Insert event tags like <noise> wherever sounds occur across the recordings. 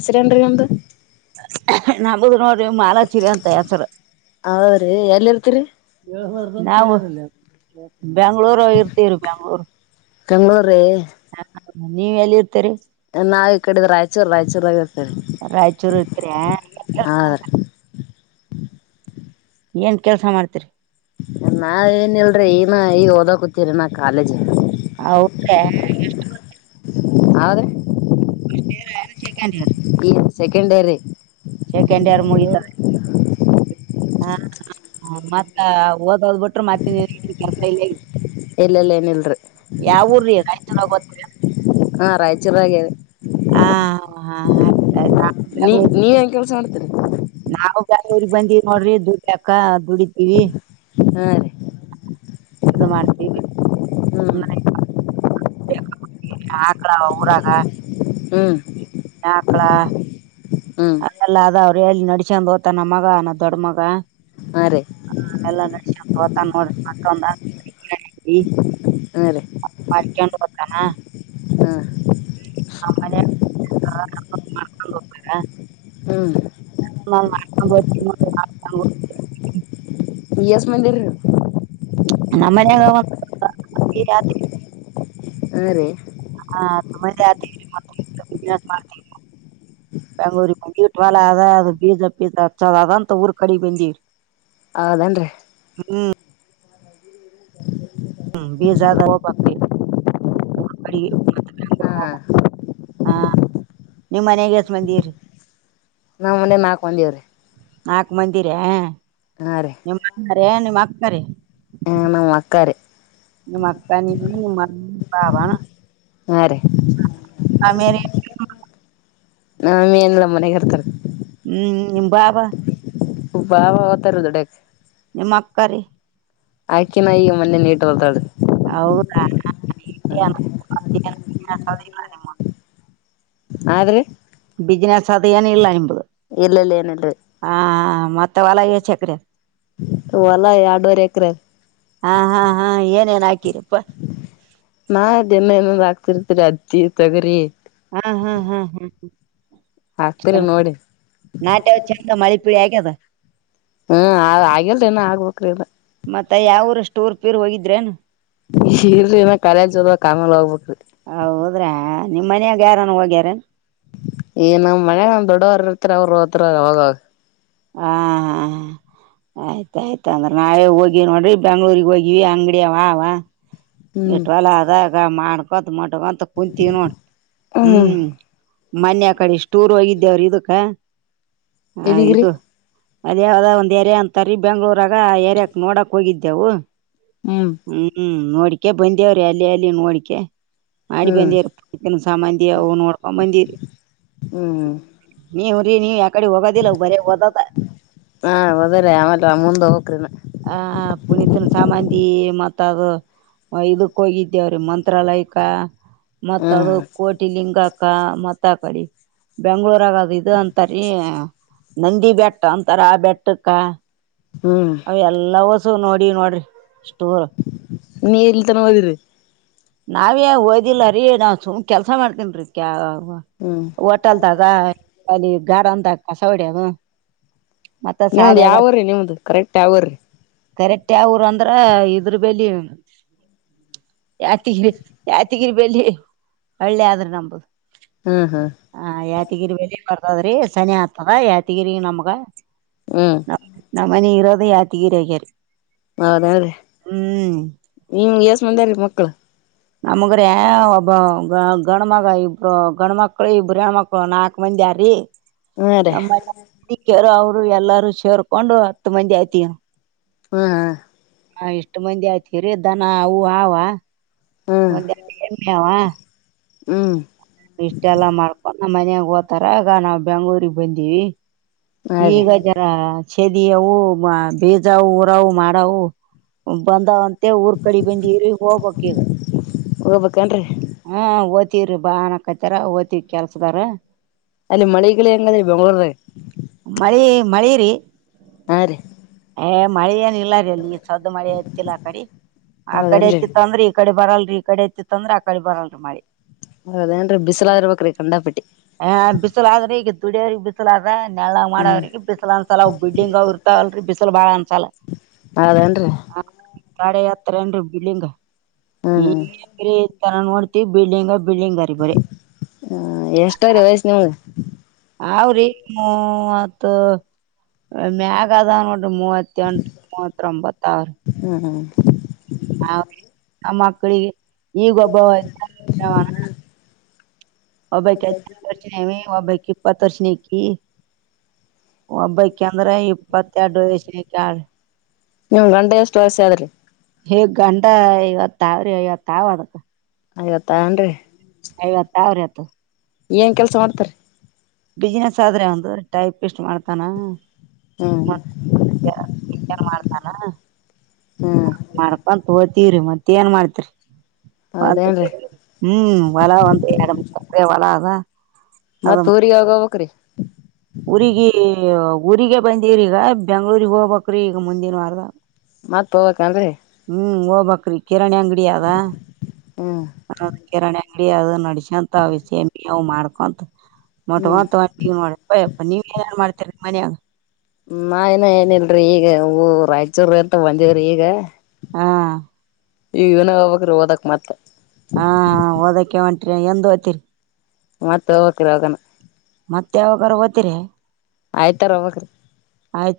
ಅಸರ ಏನ ರಿ ನಿಮ್. ನಮುದು ನೋಡು ಮಾಲಾಶ್ರೀ ಅಂತ ಹೆಸರು. ಹೌದ್ರಿ ಎಲ್ಲಿ ಇರ್ತೀರಿ ನಾವು ಬ್ಯಾಂಗ್ಳೂರ್ ಇರ್ತೀರಿ ಬೆಂಗ್ಳೂರ್. ಕಣ್ಣೂರು ರಿ. ಹ ನೀವ್ ಎಲ್ಲಿ ಇರ್ತರಿ. ಈಕಡೆ ರಾಯಚೂರ ರಾಯಚೂರಾಗ. ಇರ್ತೇರಿ ರಾಯಚೂರಕರ್ಯ. ಹೌದ್ರಿ ಏನ್ ಕೆಲ್ಸ ಮಾಡ್ತರಿ. ನಾ ಏನ್ ಇಲ್ರೀ ಈಗ ನಾ ಈಗ ಓದಕೂತಿವರಿ ನಾ ಕಾಲೇಜ್. ಅವ್ರ <unintelligible> ಸೆಕಂಡ್ ಇಯರ್ <unintelligible> ಈ ಸಕೆಂಡರಿ ಸೆಕೆಂಡ್ ಇಯರ್ ಮುಗಿತ ಹ ಮತ್ತ ಓದೋದ್ ಬಿಟ್ರರು ಮತ್ತ <unintelligible> ಎಲ್ಲೆಲ್ಲ ಏನಿಲ್ರಿ ಊರ್ರಿ ರಾಯಚೂರ ಗೊತ್ತ ಹಾ ರಾಯಚೂರಾಗೇ ಹಾ ಹ ಆಯ್ ನೀ ನೀವ್ ಹೆಂಗ ಕೆಲ್ಸ ಮಾಡ್ತೀರಿ ನಾವು ಊರಿಗ್ ಬಂದಿ ನೋಡ್ರಿ ದುಡ್ಯಕ್ಕ ದುಡಿದೀವಿ ಹ ಇದು ಮಾಡ್ತೀವಿ ಹಾಕ್ಳ ಊರಾಗ ಹ್ಮ್ ಯಕ್ಳಾ ಹ್ಮ್ ಅದಲ್ಲ ಅದ ಅವ್ರು ಹೇಳಿ ನಡಸಂದ್ ಓತನ ನನ್ ಮಗ ನನ್ ದೊಡ್ಡ ಮಗ ಹಾಂ ರಿ ಎಲ್ಲಾ <unintelligible> ನಸತ ನೋಡ ಹಾ ರೀ ಮಾಡ್ಕೊಂಡು ಬತಾನ ಹಾ ನಮ್ಮನೆ ಹ್ಮ್ <unintelligible> ಎಸ್ ಮಂದಿ <unintelligible> ನಮ್ಮನ್ಯಾಗ <unintelligible> ಹಾ ರೀ ಬಿ ಮಾಡ <unintelligible> ಬೆಂಗೂರಿಗೆ ವೀಟ್ ವಾಲ ಅ ಅದು ಪೀಸ ಪೀಸ ಅಚ್ಚಂತ ಊರು ಕಡಿ ಬೆಜಿ <unintelligible> ಹೌದೇನ್ ರೀ. ಹ್ಮ ಬೇಜಾದ ಹಾ <unintelligible> ಹಾ ನಿಮ್ಮ್ ಮನೆಗೆ ಎಷ್ಟ್ ಮಂದಿರಿ? ನಾಮ್ ಮನೆಗ್ ನಾಕ್ ಮಂದಿ ಇವ್ರಿ. ನಾಲ್ಕು ಮಂದಿರ ರೀ ನಿಮ್ಮ <unintelligible> ನಿಮ್ ಅಕ್ಕರಿ ಹ ನಮ್ಮ್ ಅಕ್ಕಾರಿ ನಿಮ್ಮಕ್ಕಾನಿ <unintelligible> ಯ ನಿಮ್ಮಮ್ಮ ಪಾವಣ ಹಾ ರೀ ಅಮೇಲಿ <unintelligible> ಮೇನ್ಲ ಮನೆಗಿರ್ತಾರ. ಹ್ಮ್ ನಿಮ್ ಭಾವ? ಭಾವ ಹೋತಾರೆ ದುಡಿಯಕ್ಕೆ. ನಿಮಕ್ಕರಿ ಆಕಿನ ಈಗ ಮೊನ್ನೆ ಲೇಟ್ ಅದಾಳ ತಗಳ್ರಿ. ಹೌದಾ <unintelligible> ಆದ್ರೆ ಬಿಸಿನೆಸ್ ಅದ ಏನ ಇಲ್ಲ ನಿಂಬುದು ಇಲ್ಲಲ್ಲಿ ಏನಲ್ರಿ ಆ ಮತ್ತೆ ಹೊಲ ಏಷ್ಟೆಕರೆ? ಹೊಲ ಎರಡುವರ್ ಎಕರೆ. ಹಾ ಹಾ ಹಾ ಏನೇನ್ ಹಾಕಿರಪ್ಪ? ಮಾ್ ಎಮ್ಮೆ ಎಮ್ಮದ ಆಗ್ತಿರ್ತರಿ ಅತ್ತಿ ತಗರಿಿ ಹಾಕ್ತಿರಿ ನೋಡಿ ನಾಟೆ ಚಂತ ಮಳೆ ಪೀಳ ಆಗ್ಯದ ಹ್ಮ ಆಗ್ ಆಗಿಲ್ರಿ ಇನ ಆಗ್ಬೇಕ್ರಿ ಈಗ. ಮತ್ತ ಯಾವರು ಟೂರ್ ಗೀರ್ ಹೋಗಿದ್ರೇನು? <unintelligible> ಕಾಲೇಜ ಹೋಗ ಆಮೇಲ್ ಹೋಗ್ಬೇಕು. ನಿಮ್ಮ್ ಮನ್ಯಾಗ ಯಾರನ್ ಹೋಗ್ಯಾರ? ಈ ನಮ್ ಮನೆಲ್ ನಮ್ ದೊಡ್ಡವರು ಇರ್ತರ ಅವರು ಹೋತಾರ್ ಅವಾಗಾವಾಗ. ಹಾ ಹಾ ಆಯ್ತಾಯ್ತು ಹಂಗರೆ ನಾಳೆ ಹೋಗಿ ನೋಡ್ರಿ ಬೆಂಗ್ಳೂರಿಗೆ ಹೋಗಿ ಅಂಗಡಿಯ ಅವ ಅವ ಹ್ಮ್ ಇಟ್ವಲ ಅದಗ ಮಾಡ್ಕೊತ ಮ ಶಿವ ಅಂತ ಕುತ್ತಿನುವ. ಹ್ಮ್ ಮನ್ೆಯ ಕಡೆ ಇಷ್ಟೂರ್ ಹೋಗಿದ್ದೇವ್ರ ಇದಕ್ಕ ಹಾ ಇದೀಗ್ರಿ ಇದು ಅದ ಯಾವದ ಒಂದ್ ಏರಿಯಾ ಅಂತರಿೀ ಬೆಂಗಳೂರಾಗ ಆ ಏರಿಯಕ್ ನೋಡಕ್ ಹೋಗಿದ್ದೆವು ಹ್ಮ್ ಹ್ಮ್ ನೋಡಿಕೆ ಬಂದೇವ್ರಿ ಅಲ್ಲಿ ಅಲ್ಲಿ ನೋಡಿಕ ಮಾಡಿ ಹ್ಮ್ ಬಂದಿತನ್ ಸಾಮಾಂದಿ ಅ ನೋಡ್ಕೊ ಬಂದಿರಿ ಹ್ಮ್ ನೀ ಕಡೆ ಹೊೋಗ ದಲ್ಲ ಬರ ಹೊದ ಹಾ ಹೋದ್ರಿ ಆಮೇಲೆ ಮುಂದ ಹೋಗಕ್ರಿನ ಹ ಪುನೀತ್ನ ಸಾಮಂತಿ ಮತ್ತ ಅದು ಇದಕ್ ಹೋಗಿದ್ದೇವ್ರೀ ಮಂತ್ರಾಲಯಕ್ಕ ಮತ್ತ ಹ್ಮ್ ಅದು ಕೋಟಿ ಲಿಂಗಾಕ್ಕ ಮತ್ತ ಪಡಿ ಬೆಂಗ್ಳೂರ್ಾಗದ ಇದು ಅಂತರಿ ನಂದಿ ಬೆಟ್ಟ ಅಂತಾರ ಆ ಬೆಟ್ಟಕ್ಕ ಹ್ಮ್ ಅವ ಎಲ್ಲ ವಸ ನೋಡಿ ನೋಡ್ರಿ ನೀ ಎಲ್ಲಿ ತನವದಿರಿ ನಾವೇ ಓದಿಲ್ಲರಿೀ ನಾ ಸುಮ್ ಕೆಲ್ಸ ಮಾಡ್ತನ್ ರೀ ಹ್ಮ್ ಹೋಟೆಲ್ದಾಗ ಅಲ್ಲಿ ಗಾರಂದಕ ಸೌಡ್ಯದು ನಿಮ್ದ ಯಾವ್ರೀ ನಿಮ್ದ ಕರೆಕ್ಟ್ ಯಾವ್ರೀ ಕರೆಕ್ಟ್ ಯಾವರು ಅಂದ್ರ ಇದ್ರ ಬಲಿ ಯತಿ ಯಾತಿಗಿರಿ ಬೆಲೆಿ ಒಳ್ಳೆ ಆದ್ರೆ ನಂಬುದು ಹ್ಮ್ ಹ್ಮ್ ಹ ಯಾಾದಗಿರಿ ಬೆ ದ್ರಿ ಶನಿ ಆತದ ಯಾತಿಗಿರಿ ನಮ್ಗ ಹ್ಮ್ ನಮ ಮನ ಇರೋದ ಯಾತಿಗಿರ್ಯಾರೆ ಹೌದನ್್ರೀ ನಿಮ ಎಸ ಮಂದಾರಿೀ ಮಕ್ಳು ನಮಗ್ರ ಒಬ್ಬ ಗ ಗಂಡ ಮಗ ಇಬ್ರು ಗಂಡ ಮಕ್ಳು ಇಬ್ರು ಹೆಣ್ಮಕ್ಳು ನಾಕು ಮಂದ ಾರಿೀ ಹಾ ರೀ ನಮ್ಮರು ಅವರು ಎಲ್ಲಾರೂ ಸೇರ್ಕೊಂಡು ಹತ್ತು ಮಂದಿ ಆಯ್ತಿ ಹಾ ಹಾ ಹ ಇಷ್ಟು ಮಂದಿ ಆಯತರ್ದಾನ ಅವು ಆವ ಹ್ಮ್ ಒಂದುಡುಾವ ಹ್ಮ್ ಇಷ್ಟೆಲ್ಲಾ ಮಾಡ್ಕೊಂಡ್ ಮನ್ಯಾಗ ಓ್ತಾರ ಆಗ ನಾವವು ಬೆಂಗ್ಳೂರಿಗೆ ಬಂದಿವವಿ ಹಾ ರೀ ಈಗ ಜರ ದಿಯವು ಬೀಜ ಊರವು ಮಾಡವು ಬಂದಾವಂತೆ ಊರ್ ಕಡಿ ಬಂದಿರಿ ಹೋಗ್ಬಕ್ ಈಗ ಹೋಗ್ಬೇಕೇನ್ರಿ ಹಾ ಓತವ್ರಿ ಬಾಾನಕತ್ತಾರ ಓ್ತಿವಿ ಕೆಲ್ಸದಾರ ಅಲ್ಲಿ ಮಳಿಗಳ ಹೆಂಗಾದ್ರಿ ಬೆಂಗ್ಳೂರ್ದಾಗ ಮಳಿ ಮಳಿರಿ ಆ ಮಳೆ ಏನ್ ಇಲ್ಲ ರೀ ಅಲ್ಲಿ ಸದ್ದ ಮಳೆ ಐತಿಲ್ಲ ಆ ಕಡೆ ಆ ಕಡೆ ಹೌದೇನ್ರಿ ಐತಿತ್ತ ಅಂದ್ರೆ ಈ ಕಡೆ ಬರಲ್ರಿ ಈ ಕಡೆ ಐತಿತ್ತು ಅಂದ್ರೆ ಆ ಕಡೆ ಬರಲ್ರ ಮ ಮಾಡಿ ಹ ಅದೇಏನ್ೀ ಬಿಸಿಲಾಗಿರ್ಬೇಕ್ರಿ ಖಂಡಾಪಟಿ ನೆಲ್ಗ್ ಮಾಡ ಅವ್ರಿಗೆ ಬಿಸಿಲು ಅನ್ಸಲ ಅವ ಬಿಡಿಂಗ್ ಅವ ಇರ್ತಾವಲ್ರಿೀ ಬಿಸಲು ಬಾಳ ಅನ್ಸಲ್ಲ ಅದೇನ್ರಿ ನಾಡ ಹತ್ರ ಏನ್ೀ ಬಿಲ್ಡಿಂಗ್ ಹ್ಮ್ ಈ ತರ ನೋಡ್ತಿವಿ ಬಿಲ್ಡಿಂಗ ಬಿಲ್ಡಿಂಗರಿ ಬರೇ. ಹ ಎಷ್ಟ ರೀ ವಯಸ್ಸ ನಿಮಗ್. ಅವ್ರಿ ಹ ಮತ್ತ ಮ್ಯಾಗ ಅದ ಮೂವತ್ತ ಮೂತ್ರ ಬತ್ತಾವ ಹ್ಮ್ ಹ್ಮ್ ಹ ಆ ಮಕ್ಕಳಿಗೆ ಈಗ ಒಬ್ಬ ಒಬ್ಬಾಯರ್ಷನೀ ಒಬ್ಬಾಯಿ ಇಪ್ಪತ್ತರ್ಷನೇಕಿ ಒಬ್ಬಕಂದ್ರ ಇಪ್ಪತ್ತೆರಡು ವಯಸಕಳ ವಂಡ ಎಷ್ಟ ವಸ ಆದ ಆದ್ರ ಹೇಗ್ ಗಂಡ ಇವತ್ಾವ್ರಿ ಇವತ್ಾವ ಅದಕ್ಕ ಐವತ್ತನ್ೀ ಐವತ್ತು ಅವ್ರ ಆತು. ಏನ್ ಕೆಲ್ಸ ಮಾಡ್ತೀರಿ. ಬಿಸ್ನೆಸ್ ಆದರಿ ಅವ್ಂದು ಟೈಪಷ್ಟ್ ಮಾಡ್ತಾನ. ಹ್ಮ್ ಚನ್ ಮಾಡ್ತಾನ ಹ್ಮ್ <inaudible> ಮಾಡ್ಕೊಂತ್ ಹೋತೀವ್ರಿ ಮತ್ತತ್ ಏನ್ ಮಾಡ್ತ್ರಿ. ಹೌದೇನ್ರಿ ಹ್ಮ್ ಹೊಲವಂದ ಎರಡ್ ಮೂರ್ ಎಕ್ರೆ ಹೊಲ ಅದ. ಮತ್ತ ಊರಿಗ ಯಾವಾಗ ಹೋಗ್ಬೇಕ್ರಿ. ಊರಿಗ ಊರಿಗೆ ಬಂದಿವ್ರಿ ಈಗ ಬೆಂಗ್ಳೂಗ್ ಹೋಗ್ ಬೆಕ್ರಿ ಈಗ ಮುಂದಿನ ವಾರದ. ಮತ್ ಹೋಗ್ಬೇಕ ಏನ್ರಿ. ಹ್ಮ್ ಹೋಗ್ಬಕ್ರಿ ಕಿರಾಣಿ ಅಂಗಡಿ ಅದ ಹ್ಮ್ ಕಿರಾಣಿ ಅಂಗಡಿ ಅ ನಡ. ಹಂತವ ವಿಷೇಮವು ಮಾಡ್ಕೊಂತ. ಮೊಟ ಹ್ಮ್ ಮಾಡಪ್ಪ ನೀವ ಏನ ಮಾಡ್ತೀರಿ ಮನ್ಯಾಗ. ನಾ ಇನ ಏನಿಲ್ರೀ ಈಗ ಹೂ ರಾಯಚೂರ್ ಅಂತ ಬಂದಿವ್ರಿ ಈಗ. ಹಾ. ಈಗ ಇವನ ಹೋಗ್ಬೇಕ್ರಿ ಓದಕ್ ಮತ್ತ್. ಹಾ ಹಾ ಓದಕ್ಕೆ ಹೊಂಟ್ರ ಎಂದ ಹೋಗ್ತೀರಿ. ಮತ್ತ ಹೋಗ್ಬೇಕ್ರಿ ಇದಗನ. ಮತ್ತ ಯಾವಾಗಾರ ಓತಿರಿ. ಆಯ್ತಾರ ಅವಕ್ರೀ.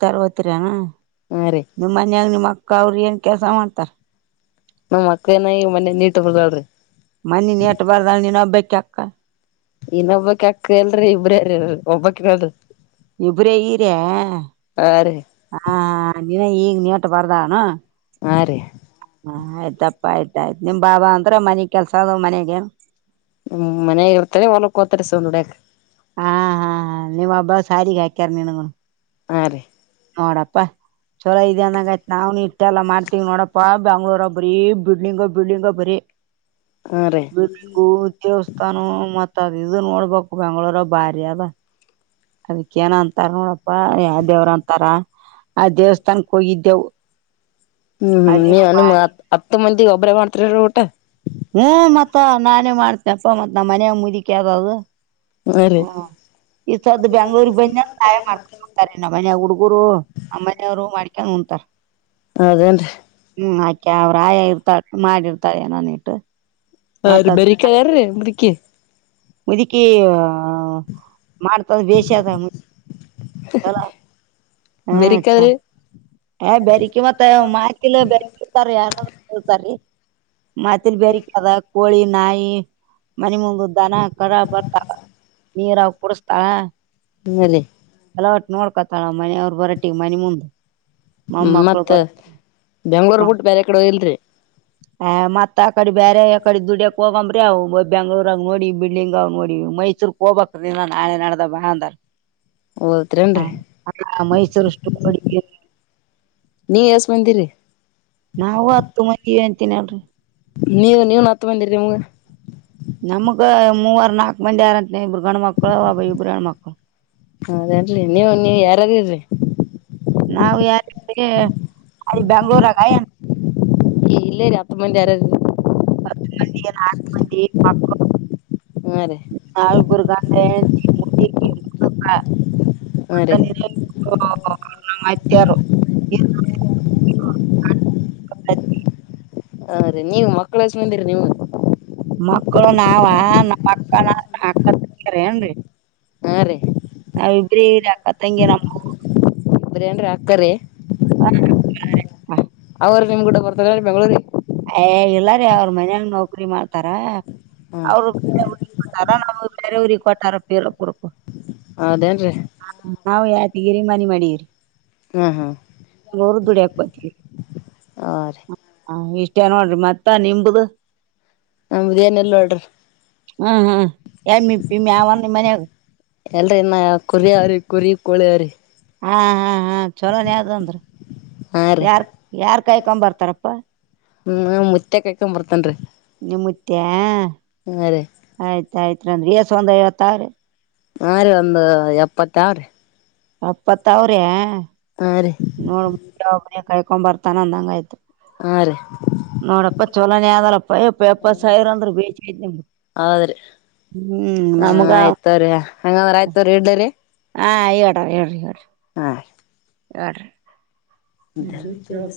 ತರ್ ಹೋಗ್ತೀರಾ ನಿಮ್ಮ್ ಮನ್ಯಾಗ ನಿಮ್ಮ ಅಕ್ಕ ಅವ್ರ ಏನ್ ಕೆಲ್ಸ ಮಾಡ್ತಾರ. ನಮ್ಮ್ ಅಕ್ಳ ನ ಈ ಮನೆ ನೀಟ ಬರ್ದಾಲ್ರಿ. ಮನ್ನೆ ನೀಟ್ ಬರದಲ್ ಎನ್ನೊಬ್ಕೆ ಅಕ್ಕ. ಇನ್ನೊಬ್ಬಕ್ ಅಕ್ಕ ಎಲ್ರಿ ಇಬ್ರಾರಿ ಇರೋದು ಒಬ್ಬಕಿನ ಇರೋದು. ಇಬ್ರೇ ಈರ ರೀ ಹ ನೀ ಈಗ ನೀ. ಬರದಾಲೇನ್. ಹಾ ರೀ. ಹ ಆಯ್ತಪ್ಪಾ ಆಯ್ತ ಆಯ್ತ್ ನಿಮ್ ಬಾ ಅಂದ್ರ ಮನಿಗ್ ಕೆಲ್ಸ ಅದಾವ್ ಮನೆಗೆ. ಹ ಮನಗ ಇರ್ತಾರೆ ಹೊಲಕ್ಕೋತೀರಿ ದುಡ್ಯಾಕ್. ಕಾಡಿಗ ಹಾಕ್ಯರ್ ನಿನಗೂನು. ಹಾ ರೀ. ನೋಡಪ್ಪಾ. ಚೊಲೋ ಇದ ಅಂದಂಗ ಆಯ್ತ್ ನಾವ್ ಇಟ್ಟ ಎಲ್ಲ ಮಾಡ್ತವ್ ನೋಡಪ್ಪಾ ಬೆಂಗಳೂರುರ ಬರೀ ಬಿಲ್ಡಿಂಗ ಬಿಲ್ಡಿಂಗ ಬರೀ ಹಾ ರೀ ಬೆೇಕು ದೇವಸ್ಥಾನ ಮತ್. ಮತ್ತಾ ಅದ ಇದು ನೋಡ್ಬೇಕು ಬೆಂಗ್ಗಳೂರದಗ್ ಮಾತ್ರ ಭಾರಿ ಅದ ಅದಕ್ಕ ಏನ ಅಂತಾರ ನೋಡ. ಯಾವ ದೇವ್ರ ಅಂತಾರ ಆ ದೇವಸ್ಥಾನಕ್ ಹೋಗಿದ್ದೆವು. ಹ್ಮ್ ಹ್ಮ್ ಅಲ್ಲಿನೂ ನೀವ ನಿಮ ಬಾರಿ ಹತ್ ಹತ್ತು ಮಂದಿ ಒಬ್ಬರೇ ಮಾಡ್ತರಿ ಊಟ.. ಹ್ಮ ಮತ್ತ ನಾನೇ ಮಾಡ್ತೇನಪ್ಪ ಮತ್ ನಮ್ಮ ಮನಯ ಮುದಿಕ ಯಾವ್ದದು. ಹಾ. ಈ ಸದ್ದನ ಬೆಂಗ್ಳೂರಿಗೆ ಬಂದಿ ತಾಯ ಮಾಡ್ಕೊಂಡತಾರೆ ನಮ್ಮ ಮನ ಹುಡ್ಗರು ನಮ್ಮನೆಯವ್ರು ಮಾಡ್ಕೊಂಡ ಉಂತಾರೆ. ಅದೇನ್ ಅಕ ಅವ್ರ ಆಯಾ ಇರ್ತಾಳ ಮಾಡಿತಳ ಏನೋನ್ ಇಟ್ಟು ಹ ರೀ ಬರಿಕ ಅದಾರೀ ಅ್ರಕಿ ಮುುದಕಿ ಮಾಡ್ತದ ಬೇಷ ಅದ ಮು. ಚಲ ಹ್ಮ್ ಅಚಾ. ಬೆರಿಕದ್ರಿ ಬೆರಿಕಿ ಮತ್ತ ಮಾತಿಲ್ ಬೇಕರಿ ಇತಾರ ಯಾರಾದ ಹತಾರೀ. ಮಾತಿನ ಬೈಕರ್ಸ್ ಬೇರೆದ ಕೋಳಿ ನಾಯಿ ಮನೆ ಮುಂದದ್ದಾನ. ಬಡ ಬರ್ತಾರ ನೀರ ಕುಡಸ್ತಾರ. ಹ್ಮ ರೀ. ಅಲವಟ್ಟ ನೋಡ್ಕೊತಾಳ ಮನೆ ಅವ್ರು ಬರಟಿಗೆ ಮನೆ ಮುಂದೆ. ಹ್ಮ ಮತ್ತತ್ ಬೆಂಗ್ಳೂರ್ ಬಿಟ್ಟು ಬೇರೆ ಕಡೆ ಇಲ್ರಿ. ಆ್ ಮತ್ತತ್ ಆ ಕಡೆ ಬೇರೆ ಯಕಡೆ ದುಡ್ಯಕಕ್ ಹೋಗಂಬ್ರಿ ಅವು ಬ ಬೆಂಗ್ಳೂರಾಗ ನೋಡಿ ಬಿಲ್ಡಿಂಗ್ ಆಗ ನೋಡಿ. ಮೈಸೂರ್ ಹೋಗಬೇಕಿನ ನಾಳೆ ನಡ್ದ ಬ ಅಂದರ್ ಓದತ್ರೇನ್ರರಿ ಹ ಮೈಸೂರು ಅಷ್ಟು ನೀ ಎಸ್ ಬಂದಿರಿ ನಾವು ಹತ್ತು ಮಂದಿ ಅಂತೀನಿ ಅಲ್ರರಿ ನೀವ ನೀವ ಹತ್ತ ಬಂದಿರಿರಿಮ್ಗ ನಮಗ ಮೂವರ್ ನಾಕ ಮಂದಿ ಯಾರಂತ ಇರು ಗಂಡ್ ಮಕ್ಕಳ ಒಬ್ರ್ ಇಬ್ರ ಮಕ್ಕಳ ಹೌದೇನ್ರಿ ನೀವು ನೀವ್ ಯಾರಾರರಿ ನಾವು ಯಾರ ಅಲ್ಲಿ ಬೆಂಗಳೂರಗೆ ಏ ಇಲ್ಲೇ ರೀ ಹತ್ತು ಮಂದಿ ಯರ ಮಂದ ನಾಲ್ಕು ಮಂದಿಕ ಹಾ ರೀ ನಲ್ ಗುರ್ಗ ಮೂಡಿ ಮು ಅ ತ್ಯಾರ ಹಾ ರೀ ನೀವು ಮಕ್ಕಳ ಹೆಸಂದಿರರಿ ನೀವು ಮಕ್ಳು ನಾವ ನಮ್ಮ ಅಕ್ಕನ ಹಾಕತ್್ರ ಏನ್ರಿ ಹಾ ರೀ ನಾವಿಬ್ರ ಇಾಕ್ಕತಂಗಗೆ ನಮ್ಮ ಹೇ ರಿ ಆಕರೆ ಹ ಹಾ ಅವ ನಿಮ್ ಗೂಡ ಬರ್ತಾರೆ ರೀ ಬೆಂಗಗಳೂರಿಗೆ ಏ ಇಲ್ಲಾರಿೀ ಅವ್ರ ಮನ್ಯಾಗ ನೌಕ್ರರಿ ಮಾಡ್ತಾರ ಹಾ ಅವರು ಕೊಟ್ಟಾರ ನಾವು ಬೇರೆೆಯವಊ್ರ ಕೊಟ್ಟಾರ ಪರಪುರಕ್ಕೂ ಹೌದೇನ್ರಿ ನಾವ ಯ ನೀರೇ ಮನೆ ಮಾಡಿರಿ ಹಾ ಹಾ ಗೋರು ದುಡಿ ಹಾಕತವಿ ಹಾ ರೀ ಎಷ್ಟ ಅ ನೋಡ್ರಿ ಮತ್ತ ನಿಂಬ್ದ ನಮಗೇನ್ ಎಲ್ಲ ಹೊಡ್ರಿ ಹ್ಮ್ ಹ್ಮ ಎ ಯ ಮನ ಎಲ್ರ ಇನ್ನ ಕುರಿ ಅವ್ರಿ ಕುರಿ ಕೋಳಿರಿ ಹಾ ಹಾ ಹಾ ಚೋಲೋನ್ ಯಾವ್ದ ಅಂದ್ರ ಹಾ ರೀ ಯಾರ್ ಯಾರ್ ಕಾಯ್ಕೊ ಬರ್ತಾರಪ್ಪ ಹ್ಮ ಮುಚ್ಚಕ್ ಕಾಯ್ಕೊಂಡ್ ಬರ್ತನ್ ರಿ ಎ ಆಯ್ತಾಯ್ತ್ಂದ್ರರಿ ಎಸ್ ಒಂದ ಐವತ್ತಾರ್ರ ಆರು ಒಂದು ಎಪ್ಪತ್ತ ಆರು ಅಪ್ಪತ್ ಅವ್ರೆ ರೀ ನೋಡ್ ಮು್ರ ಕಾಯಕೊ್ ಬರ್ತಾನ ಅಂದಂಗ ಆಯ್ತು ಆ ರೀ ನೋಡಪ್ಪ ಚಲೋನೇ ಆದದಲಪ್ಪಯ ಪೇಪರ್ಸ್ಾಯರ ಅಂದ್ರ ಬೇ ಹಾ ಆಯ್ತವ್ರೀ ಹಂಗಾದ್ರ ಆಯ್ತವ್ರೀ ಹಿಡ್ಡಲ್ಲಿ ಹಾಂ ಹೇಳಿರಿ ಹೇಳಿರಿ ಹೇಳಿ ಹಾ ಯ ಬ